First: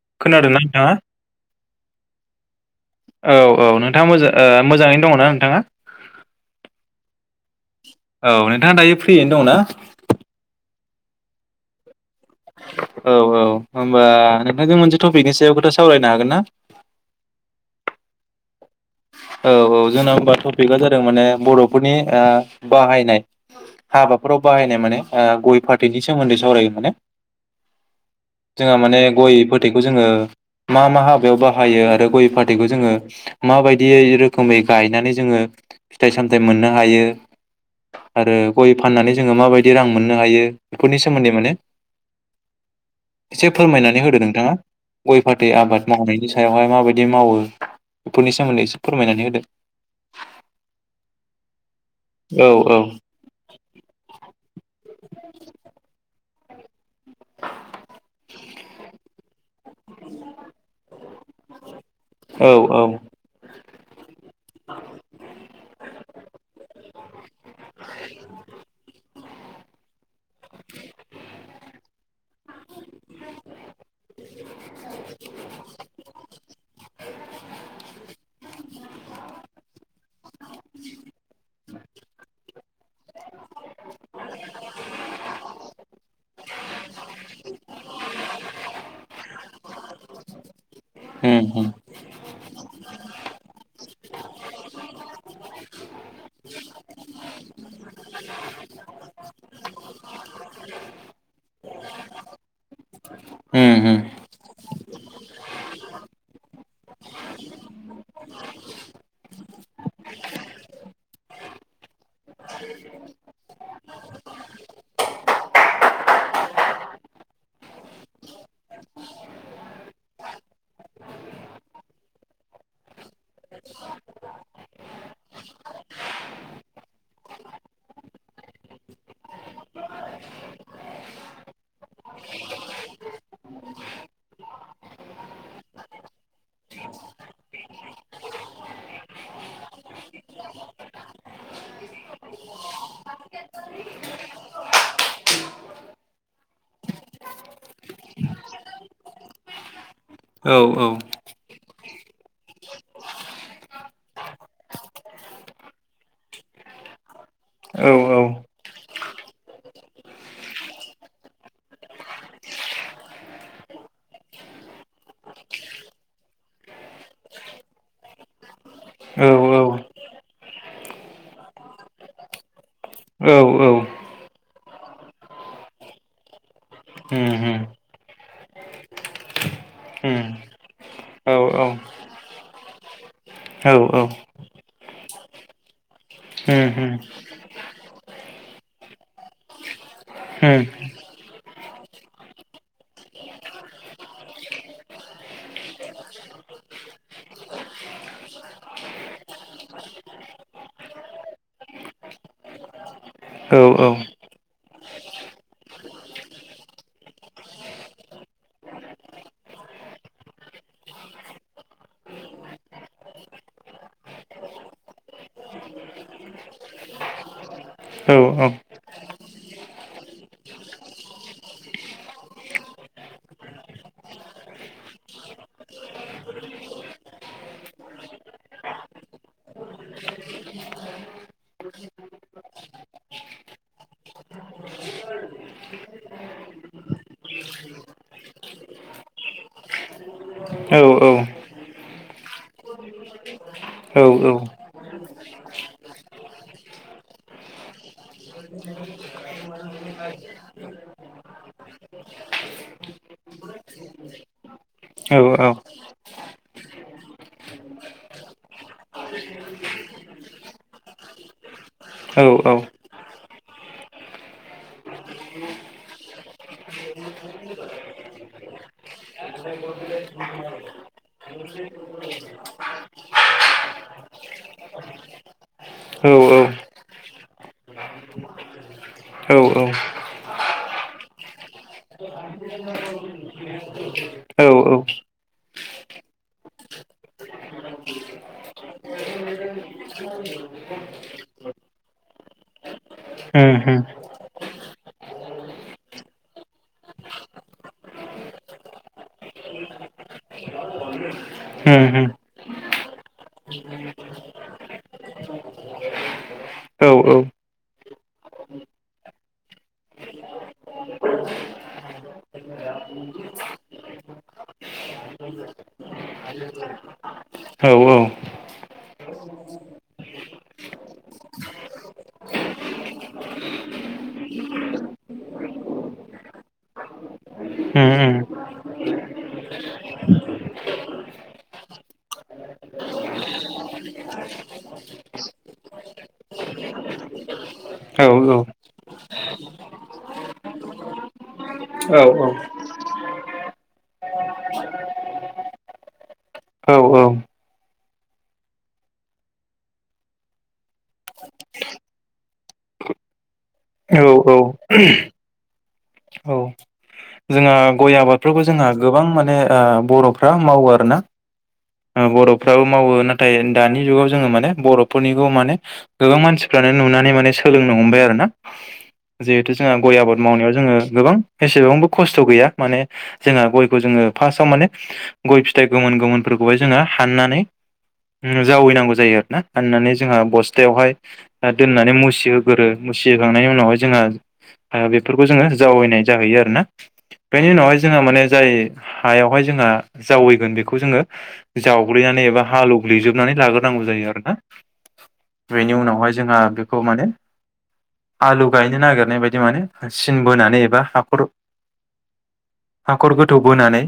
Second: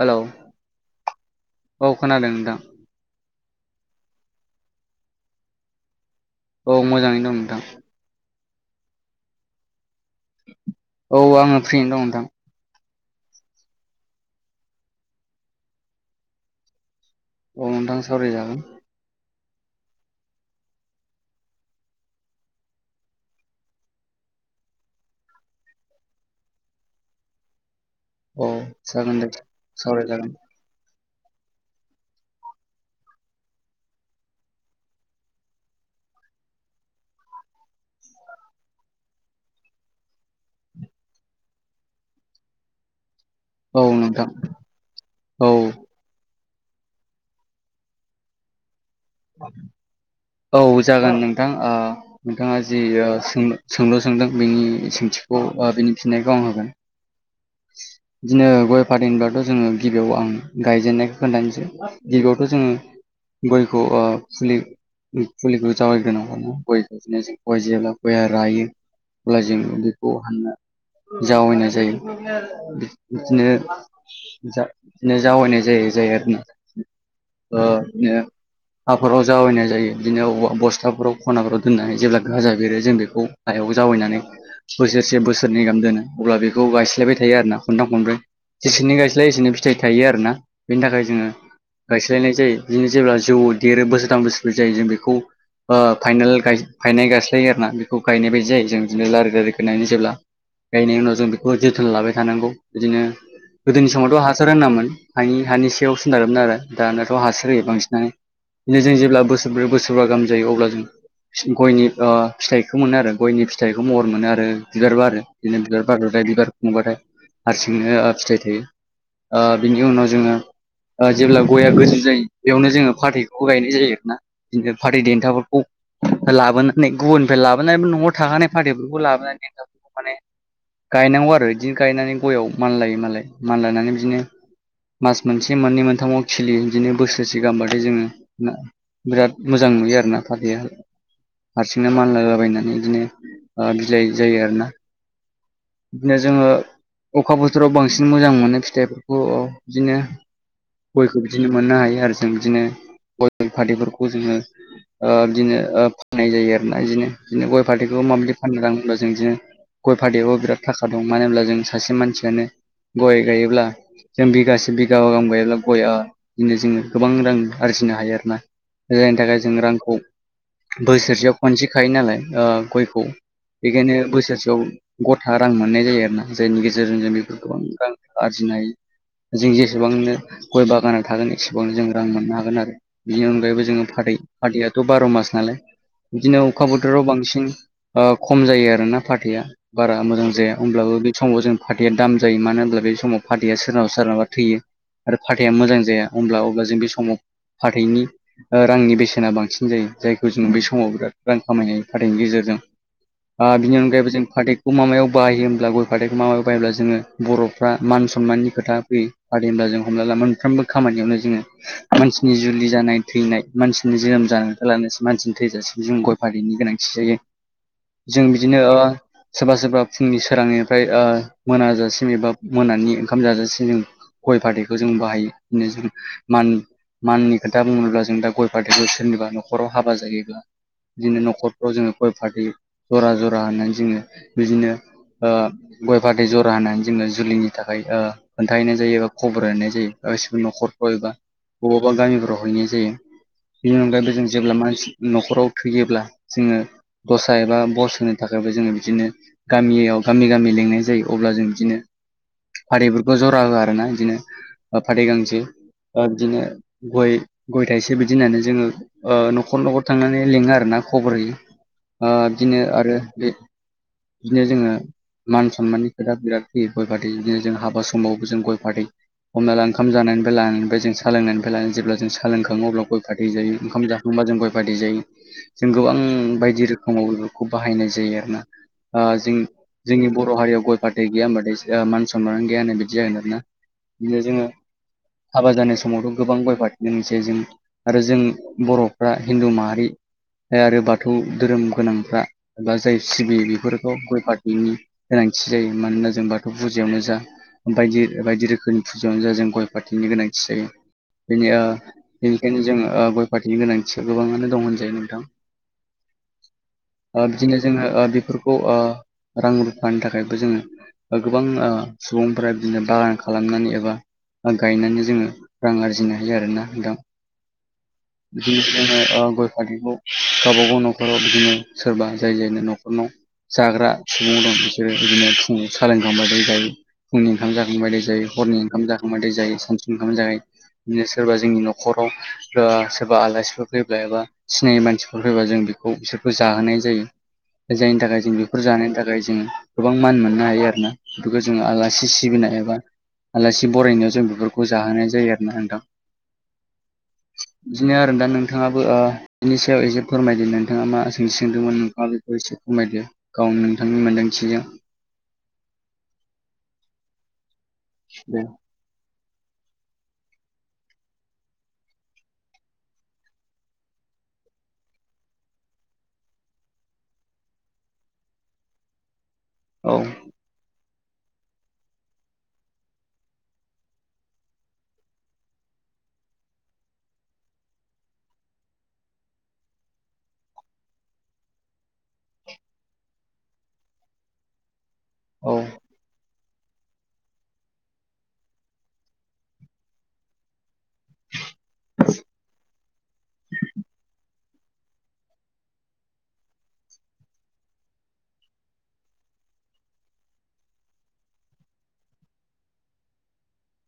Hello खोनादोंना नोंथाङा? औ खोनादों नोंथां औ औ नोंथाङा मोजां ओ मोजाङैनो दङना नोंथाङा? औ मोजाङैनो दं नोंथां। औ नोंथाङा दायो फ्रियैनो दं ना? औ आंङो फ्रियैनो दं नोंथां। औ औ होमबा नोंथांजों मोनसे टपिकनि सायाव खोथा सावरायनो हागोन ना? अ नोंथां सावराय जागोन। औ औ जोंना होमबा टपिकआ जादों माने बर'फोरनि ओ बाहायनाय। हाबाफोराव बाहायनाय माने ओ गय फाथैनि सोमोन्दै सावरायो माने औ जोंहा माने जागोन दे गय फाथैखौ जोङो सावरायजागोन मा मा हाबायाव बाहायो आरो गय फाथैखौ जोङो माबायदियै रोखोमै गायनानै जोङो फिथाइ सामथाइ मोननो हायो। आरो गय फाननानै जोङो माबायदि रां मोननो हायो बेफोरनि सोमोन्दै माने [inaudible] एसे औ फोरमायनानै होदो नोंथां नोंथाङा गय औ फाथै आबाद मावनायनि सायावहाय माबायदि मावो? बेफोरनि सोमोन्दै एसे फोरमायनानै होदो। औ जागोन नोंथां ओ औ नोंथाङा जि ओ सोंनो सोंलु सोंदों बिनि सोंथिखौ ओ बिनि फिननायखौ आं होगोन। बिदिनो गय फाथै होनबाथ' जोङो गिबियाव आं गायजेननायखौ खोन्थानोसै गिबियावथ' औ जोङो औ गयखौ ओ फुलि फुलिखौ जावायग्रोनांगौनो गयखौ इदिनो जों गय जेब्ला गया रायो अब्ला जों बेखौ हानना जावायनाय जायो। [unintelligible] बि इदिनो जा इदिनो जावायनाय जायो जायो आरोना ओ इदिनो हाफोराव जावायनाय जायो बिदिनो बस्थाफोराव खनाफोराव दोननानै जेब्ला गाजा बेरो जों बेखौ हायाव जावायनानै बोसोरसे बोसोरनै गाहाम दोनो अब्ला बेखौ गाय स्लायबाय थायो आरोना खनथाम खनब्रै जेसेनो गायस्लायो एसेनो फिथाइ थायो आरोना बेनि थाखाय जोङो उम गायस्लायनाय जायो बिदिनो जेब्ला जौ देरो बोसोरथाम बोसोरफोर जायो जों बेखौ ओ फाइनेल गाय फाइनेल गायस्लायो आरोना बेखौ गायनाय बायदि जायो जों बिदिनो लारि लारि गायनानै जेब्ला गायनायनि उनाव जों बेखौ जोथोन लाबाय थानांगौ बिदिनो उम उम गोदोनि समावथ' हासार होनामोन हानि हानि सायाव सोनारोमोन आरो दानाथ' हासार होयो बांसिनानो बिदिनो जों जेब्ला बोसोरब्रै बोरबा गाहामायो अब्ला जों गयनि फिथाइखौ मोनो आरो गयनि फिथाइखौ महर मोनो आरो बिबारबो आरो बिदिनो बिबार बारथाय बिबार खुंबाथाय हारसिंनो फिथाइ थायो। ओ बिनि उनाव जोंङो। जेब्ला गया गोजौ जायो बेयावनो जोङो फाथैखौबो गायनाय जायो आरो ना बि फाथै देन्थाफोरखौ लाबोनानै गुबुननिफ्राय लाबोनानै न'आव थाखानाय फाटैफोरखौ लाबोनानै माने गायनांगौ आरो बिदिनो गायनानै गययाव मानलायो मालाय मानलायनानै बिदिनो मास मोनसे मोननै मोनथामाव खिलियो बिदिनो बोसोरसे गाहामबाथाय जोंङो। बिराद मोजां नुयो आर ना फाथैयाखो हारसिंनो मानलालाबायनानै बिदिनो बिलाइ जायो आरो ना बिदिनो जोंङो अखा बोथोराव बांसिन मोजां मोनो फिथाइफोरखौ बिदिनो औ औ गयखौ बिदिनो मोननो हायो आरो जों बिदिनो गयल फाथैफोरखौ जोंङो। ओ बिदिनो ओ फाननाय जायो आरोना बिदिनो बिदिनो गय औ फाथैखौ माबादि फाननो राङोबब्ला जों बिदिनो गय फाथैखौबो बिराद थाखा दं मानो होनब्ला जों सासे मानसियानो गय गायोब्ला जों बिगासे बिगाबा गाहाम गायोब्ला गया बिदिनो जोङो गोबां रां आरजिनो हायो आरोना जायनि औ थाखाय जों रांखौ बोसोरसेयाव खनसे खायो नालाय ओ गयखौ औ औ बेखायनो बोसोरसेयाव रां मोननाय जायो आरो ना जायनि गेजेरजों जों उम बेफोर उम गोबां रां आरजिनो हायो। जों जेसेबांनो उम गय बागानाव थागोन औ एसेबांनो जों रां मोननो हागोन आरो बेनि अनगायैबो औ जोङो औ फै फादैयाथ' बार' मास नालाय बिदिनो उम औ अखा उम उम बोथोराव बांसिन ओ खम जायो आरो ना फाथैआ बारा मोजां औ औ जाया होमब्लाबो बे समाव जों फाथैया दाम जायो मानो होनब्ला बे समाव फाथैआ सोरनाबा सोरनाबा थैयो। आरो फाथैया मोजां जाया हब्ला अब्ला जों बे समाव फाथैनि रांनि बेसेना बांसिन जायो जायखौ जोङो बे समाव बिराद रां खामायनाय खाथायनायनि गेजेरजों बिनि अनगायैबो जों पाथैक बेखौ मा मायाव बाहायो होमब्ला गय फाथैखौ माबायाव बाहायोब्ला जोङो बर'फ्रा मान सनमाननि खोथा फैयो। फाथै होनब्ला जों हमना ला मोनफ्रोमबो खामानियावनो जोङो। मानसिनि जुलि जानाय थैनाय मानसिनि जोनोम जानानै लानानैसो मानसिनि थैजासिम जों गय फाथैनि गोनांथि जायो जों बिदिनो सोरबा सोरबा फुंनि सोरांनिफ्राय ओ मोनाजासिम एबा मोनानि ओंखाम जाजासिम गय फाथैखौ जों बाहायो जों मान माननि खोथा बुङोब्ला जों दा गय फाथैखौ सोरनिबा न'खराव हाबा जायोब्ला बिदिनो न'खरफ्राव जोङो गय फाैयो जरा जरा होननानै जोङो बिदिनो ओ गय फाथै जरा होनानै जोङो जुलिनि थाखाय ओ खोन्थाहैनाय जायो बा खबर होनाय जायो। गासिबो न'खरफ्राव एबा औ बबा गामिफ्राव हैनाय जायो। बिनि अनगायैबो जों जेब्ला मानसि न'खराव थैयोब्ला जोंङो। दस्रा एबा बस होनो थाखायबो जोंङो बिदिनो गामियाव गामि गामि लेंनाय जायो अब्ला जों बिदिनो फाथैफोरखौ जरा होआ आरो ना बिदिनो फाथै गांसे बिदिनो गय गय थाइसे बिदि होननानै जोंङो ओ न'खर न'खर थांनानै लिङो आरो ना खबर होयो। ओ बिदिनो आरो बे बिदिनो जोंङो मान सनमाननि खोथा बिराद फैयो गय फाथै बिदिनो जों हाबा समावबो जों गय फाथै हमनाला ओंखाम जानायनिफ्राय लानानैफ्राय जों सोलोंनायनिफ्राय लानानै जेब्ला जों सालोंखाङो अब्ला गयखाै जायो ओंखाम जाखां ओमबा जों गय फाै जायो जों गोबां बायदि रोखोमाव बेफोरखौ बाहायनाय जायो आरो ना जों जोंनि बर' हारियाव गय फाथै गैया होनबाथाय मान सनमान गैया होननाय बिदि जागोन आरो ना। औ औ हाबा जानाय समावथ' गोबां गय फारथिनो मोनसे जों आरो जों बर'फ्रा हिन्दु माहारि आरो बाथौ धोरोम गोनांफ्रा एबा जाय सिबि बेफोर थ' गय फाथैनि गोनांथि जायो मानोना जों बाथौ फुजायावनो जा बायदि बायदि रोखोमनि फुजायावनो जा जों गय फाथैनि गोनांथि जायो। बेनि बेनिखायनो जों गय फाथैनि गोनांथिया गोबाङानो दं होनजायो नोंथां। बिदिनो जोङो बेफोरखौ रां रुफानि थाखायबो जोङो गोबां सुबुंफोरा बिदिनो बागान खालामनानै एबा गायनानै जोङो रां आरजिनो हायो आर ना दा औ औ बिदिनो जोङो गय फाथैखौ गावबा गाव न'खराव बिदिनो सोरबा जाय जायनो न'खरनाव जाग्रा सुबुं दं बिसोरो बिदिनो फुंनि सालोंखांबाथाय जायो। फुंनि ओंखाम उम जाखांबाथाय उम जायो हरनि ओंखाम जाखांबाथाय सानसु ओंखाम जायो। बिनो सोरबा जोंनि न'खराव सोरबा आलासिफोर फैब्ला एबा सिनायै मानसिफोर फैबा जों बेखौ बिसोरखौ जाहोनाय जायो। जायनि औ थाखाय जों बेफोर जानायनि थाखाय जों गोबां मान मोननो हायो आरो ना। बेफोरखौ जों आलासि सिबिनाय एबा आलासि बरायनायाव जों बेफोरखौ जाहोनाय जायो आरो नोंथां। औ औ बिदिनो आरो दा नोंथाङाबो बिनि सायाव एसे फोरमायदो नोंथाङा मा सोंथि सोंदोंमोन नोंथाङा बेखौ एसे फोरमायदो। औ नोंथांनि औ मोनदांथिजों औ जोंहा गय दे आबादफोरखौ जोंहा गोबां माने बर'फ्रा मावो आर ना। बर'फ्राबो मावो नाथाय दानि जुगाव जोङो माने बर'फोरनिखौ माने गोबां मानसिफ्रानो नुनानै माने सोलोंनो हमबाय आरो ना। जिहेथु जोंहा औ गय आबाद मावनायाव जोङो गोबां एसेबांबो खस्थ' गैया माने जोंहा गयखौ जोङो फार्स्टाव माने गय फिथाइ गोमोन गोमोन फोरखौहाय जोङो हाननानै जावैनांगौ जायो आर ना हाननानै जोंहा बस्थायावहाय दा दोननानै मुसिहोगोरो मुसिहखांनायनि उनावहाय जोंङो बेफोरखौ जोङो औ जावैनाय जाहैयो आरो ना बेनि उनावहाय जोंहा माने जाय हायावहाय जोंहा जावैगोन बेखौ जोङो जावग्लिनानै एबा हालौवग्लिजोबनानै लाग्रोनांगौ जायो आरो ना। बेनि उनावहाय जोंहा बेखौ माने आलु गायनो नागिरनाय बायदि माने सिन बोनानै एबा हाखर हाखर गोथौ बोनानै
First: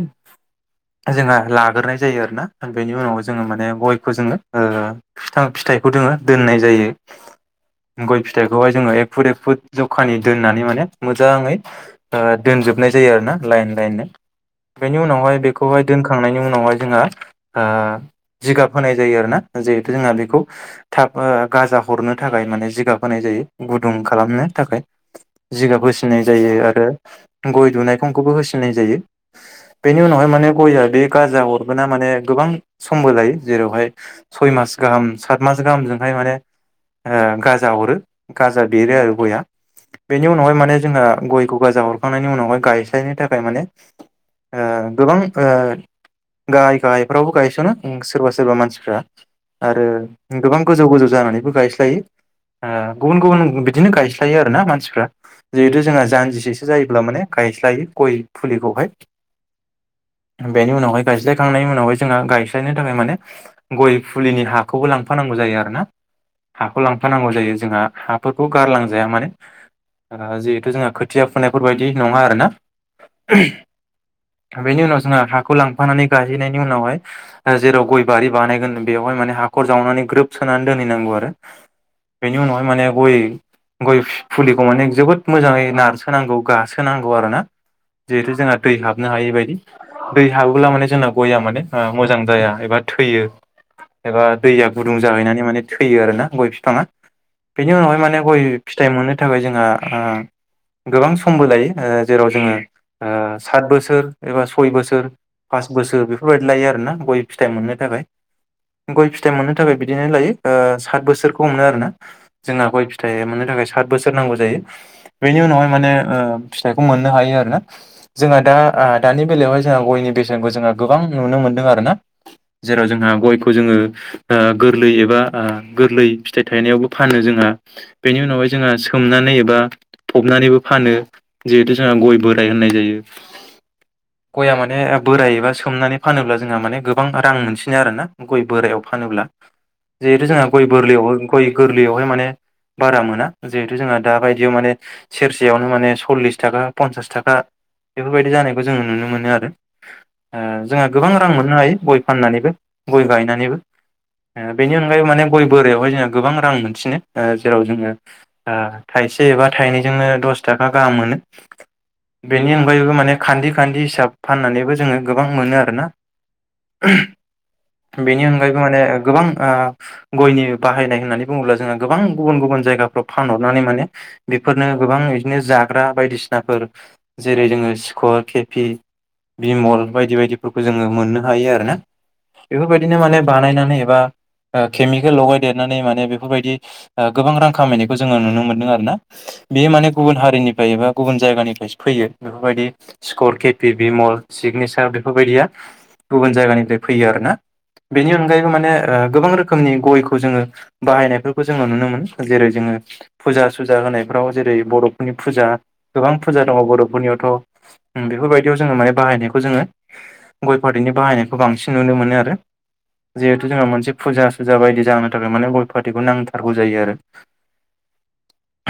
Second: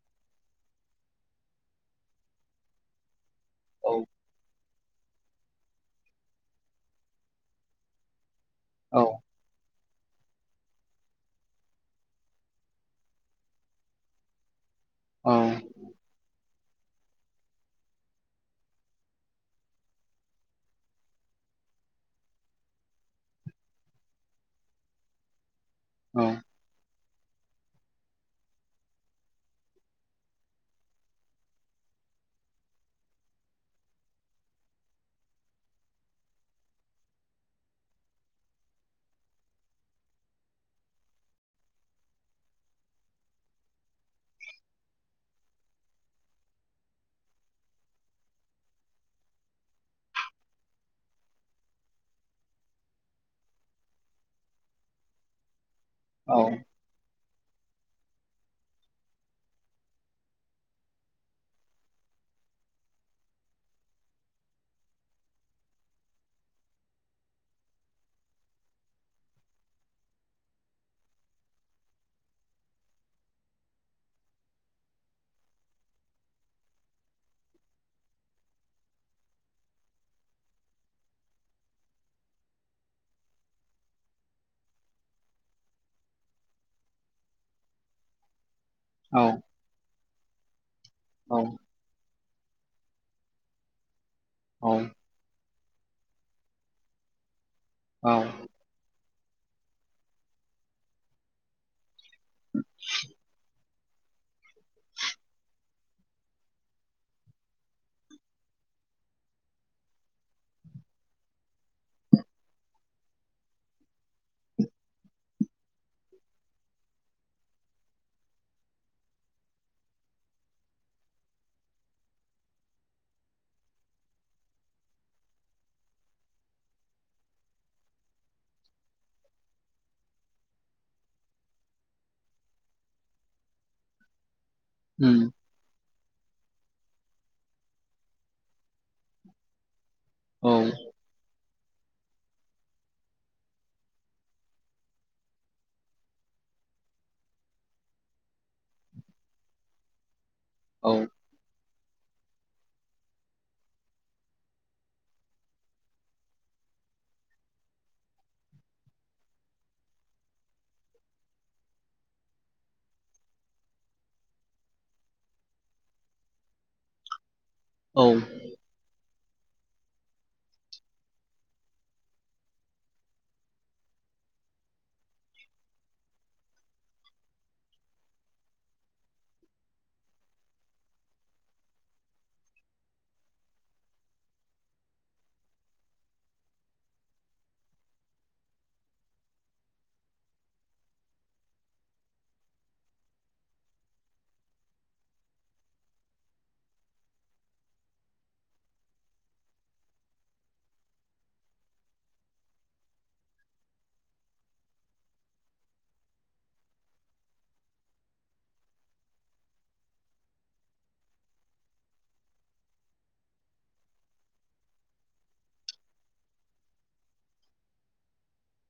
जोंहा लाग्रोनाय जायो आरोना बेनि उनाव जोङो माने औ गयखौ जोङो फिथां फिथाइखौ जोङो दोननाय जायो गय फिथाइखौहाय जोङो औ एक फुट एक फुट जखानि दोननानै माने मोजाङै दोनजोबनाय जायो आरो ना लाइन लाइन बेनि औ उनावहाय बेखौहाय दोनखांनायनि उनावहाय जोंहा जिगाब होनाय जायो आरोना जिहेथु जोंहा बेखौ थाब गाजा हरनो थाखाय माने जिगाब होनाय जायो गुदुं खालामनो थाखाय जिगाब औ बोसिनाय जायो आरो गय दुनाय खंखौबो होसिननाय जायो बेनि उनावहाय माने गयआ बे गाजा अर माने गोबां समबो लायो जेरावहाय सय मास गाहाम सात मास गाहामजोंहाय माने गाजा हरो गाजा देरो आरो गया बेनि उनावहाय माने जोंहा गयखौगाजा हरखांनायनि उनावहाय गायस्लायनो थाखाय माने ओ गोबां ओ गाहाय गाहायफ्रावबो गायस'नो उम सोरबा सोरबा मानसिफ्रा आरो गोबां गोजौ गोजौ जानानैबो गायस्लायो ओ गुबुन गुबुन बिदिनो गायस्लायो आरो ना मानसिफ्रा जिहितु जोंहा औ जानजिसेसो जायोब्ला माने गायस्लायो गय फुलिखौहाय बेनि उनावहाय गायस्लायखांनायनि उनावहाय जोंहा गायस्लायनो थाखाय माने गय फुलिनि हाखौबो लांफानांगौ जायो आरो ना हाखौ लांफानांगौ जायो जोंहा हाफोरखौ गारलांजाया माने ओ जिहेथु जोंहा खोथिया फुनायफोरबायायदि नङा आरोना [unintelligible] था बेनि उनाव जोंहा हाखौ लांफानानै गाहैनायनि उनावहाय ओ जेराव गय बारि बानायगोन बेवहाय माने हाखर जावनानै ग्रोब सोनानै दोनहैनांगौ आरो बेेनि उनावहाय माने गय गय फुलिखौ माने जोबोद मोजाङै नारसोनांगौ गासोनांगौ आरो ना जिहेतु जोंहा दै हाबनो औ हायै बायदि दै हाबोब्ला माने जोंना औ गया माने मोजां जाया एबा थैयो एबा दैया गुदुं जाहैनानै माने थैयो आरोना गय बिफाङा बेनि उनावहाय माने गय फिथाइ मोननो थाखाय जोंहा ओ गोबां समबो लायो ओ जेराव जोङो ओ सात बोसोर एबा सय बोसोर फास बोसोर बेफोरबायदि लायो आरोना गय फिथाइ मोननो थाखाय गय फिथाइ मोननो थाखाय बिदिनो लायो ओ सात बोसोर खमो आरोना जोंहा गय फिथाइ मोननो थाखाय सात बोसोर नांगौ जायो बेनि उनावहाय माने ओ फिथाइखौ मोननो हायो आरो ना जोंहा दा ओ दानि बेलायावहाय जोंहा गयनि बेसेनखौ जोंहा गोबां नुनो मोनदों आरो ना जेराव जोंहा गयखौ जोङो ओ गोरलै एबा ओ गोरलै फिथाइ थायनायावबो फानो जोंहा बेनि उनावहाय जोंहा सोमनानै एबा फबनानैबो फानो जिहेतु जोंहा गय बोराइ होननाय जायो गआ माने बोराइ एबा सोमनानै फानोब्ला जोंहा माने गोबां रां मोनसिनो आरोना गय बोरायाव फानोब्ला जिहेतु जोंहा गय बोरलैयाव गय गोरलैयावहाय माने बारा मोना जिहेथु जोंहा दा बायदियाव माने सेरसेयावनो माने सल्लिस थाखा पन्सास थाखा बेफोरबायदि जानायखौ जोङो नुनो मोनो आरो ओ जोंहा औ गोबां रां मोननो हायो गय फाननानैबो गय गायनानैबो ओ बेनि अनगायैबो माने गय बोराइायावहाय जोङो गोबां रां मोनसिनो ओ जेराव जोङो ओ थाइसे एबा थाइनैजोंनो दस थाखा गाहाम मोनो बेनि अनगायैबो माने खान्दि खान्दि हिसाब फाननानैबो जोङो गोबां मोनो आरोना औ [unintelligible] बेनि अन फ्रायबो माने गोबां ओ गयनि बाहायनाय होननानै बुङोब्ला जोङो गोबां गुबुन गुबुन जायगाफ्राव फानहरनानै माने बेफोरनो गोबां इदिनो जाग्रा बायदिसिनाफोर जेरै जोङो सिखर केफि बिमल बायदि बायदिफोरखौ जोङो मोननो हायो आरो ना बेफोरबायदिनो माने बानायनानै एबा ओ केमिखेल लगाय देरनानै माने बेफोरबायदि ओ गोबां रां खामायनायखौ जोङो नुनो मोन्दों आरो ना बेयो माने गुबुन हारिनिफ्राय एबा गुबुन जायगानिफ्रायसो फैयो बेफोरबायदि स्कर, केपि बिमल सिगनेसार बेफोरबायदिया गुबुन जायगानिफ्राय फैयो आरो ना बेनि अनगायैबो माने ओ गोबां रोखोमनि गयखौ जोङो बाहायनायफोरखौ जोङो नुनो मोनो जेरै जोङो फुजा सुजा होनायफ्राव जेरै बर'फोरनि फुजा गोबां फुजा दङ बर'फोरनियावथ' उम बेफोरबाय बेयाव जोङो माने बाहायनायखौ जोङो गय फाथैनि बाहायनायखौ बांसिन नुनो मोनो आरो जिहेथु जोंहा मोनसे फुजा सुजा बायदि जा होनो थाखाय माने गय फाथैटखौ नांथारगौ जायो आरो।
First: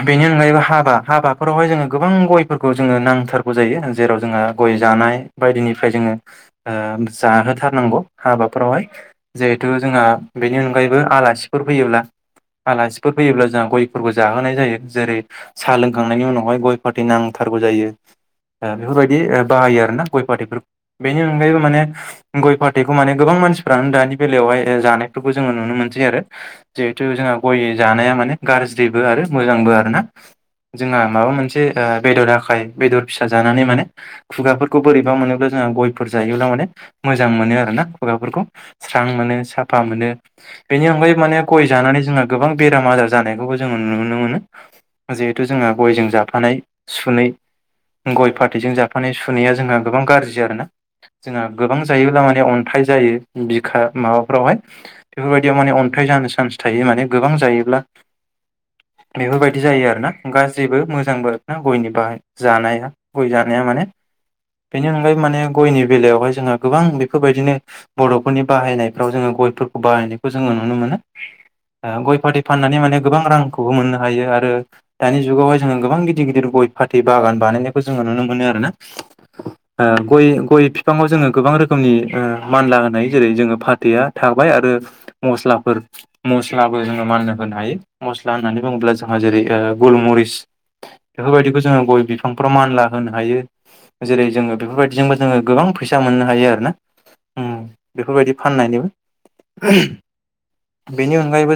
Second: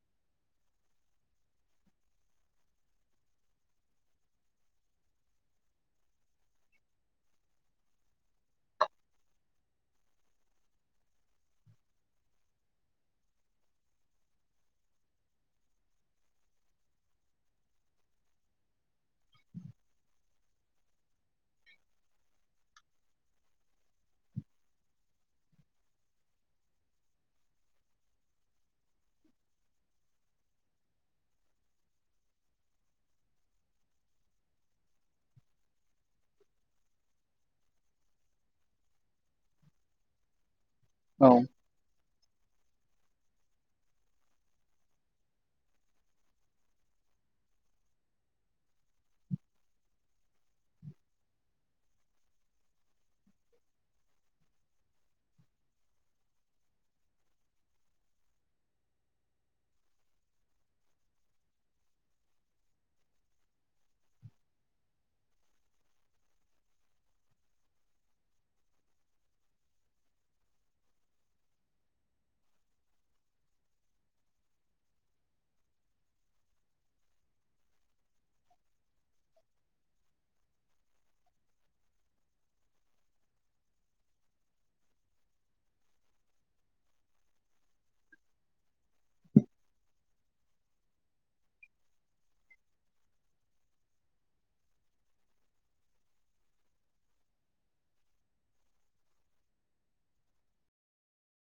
बेनि अनगायैबो हाबा हाबाफोरावहाय जोंहा गोबां गयफोरखौ जोङो नांथारगौ जायो जेराव जोंहा गय जानाय बायदिनिफ्राय जोङो ओ जाहोथारनांगौ हाबाफोरावहाय। जिहेथु जोंहा बेनि अनगायैबो आलासिफोर फैयोब्ला। आलासिफोर फैयोब्ला जोंहा गयफोरखौ जाहोनाय जायो जेरै साहा लोंखांनायनि उनावहाय गय फाथै नांथारगौ जायो ओ बेफोरबायदि ओ बाहायो आरो ना गय पाथैफोर बेनि अनगायैबो माने गय फाथैखौ माने गोबां मानसिफ्रानो दानि बेलायावहाय ओ जानायफोरखौ जोङो नुनो मोनसै आरो। जिहेथु जोंहा गय जानाया माने गाज्रिबो आरो मोजांबो आरो ना। जोंहा माबा मोनसे ओ बेदर आखाय बेदर फिसा जानानै माने खुगाफोरखौ बोरैबा मोनोब्ला जोंहा गयफोर जायोब्ला माने मोजां मोनो आरो ना खुगाफोरखौ। स्रां मोनो साफा मोनो बेनि अनगायै औ माने गय जानानै जोंहा गोबां बेराम आजार जानायखौबो जों नुनो मोनो। जिहेथु जोंहा गयजों जाफानाय सुनै गय फाथैजों जाफ माने सुनाया जोंहा गोबां गाज्रि आरोना जोंहा गोबां जायोब्ला माने अन्थाइ जायो बिखा माबाफोरावहाय। बेफोरबायदियाव माने अन्थाइ जानो चान्स थायो माने गोबां जायोब्ला। बेफोरबायदि जायो आरोना गाज्रिबो मोजांबो आरो ना गयनि बाहाय जानाया गय जानाया माने बेनि अनगायै माने गयनि बेलायावहाय जोंहा गोबां बेफोरबायदिनो। बर' फोरनि बाहायनायफ्राव जोङो गयफोरखौ बाहायनायखौ जोङो नुनो मोनो। ओं गय फाथै फाननानै माने गोबां रांखौबो मोननो हायो आरो दानि जुगावहाय जोङो गोबां गिदिर गिदिर गय फाथै बागान बानायनायखौ जोङो नुनो मोनो आरोना। ओ गय गय बिफाङाव जोङो गोबां रोखोमनि ओ मानला होनाय जेरै जोङो फाथैया थाबाय आरो मस्लाफोर मस्लाबो जोङो माननो होनो हायो मस्ला होननानै बुङोब्ला जोंहा जेरै गुलमरिस बेफोरबायदिखौ जोङो गय बिफांफोराव मानला होनो हायो। जेरै जोङो बेफोरबायदिजोंबो जोङो गोबां फैसा मोननो हायो आरोना। ओम बेफोरबायदि फाननायनिबो बेनि अनगायैबो।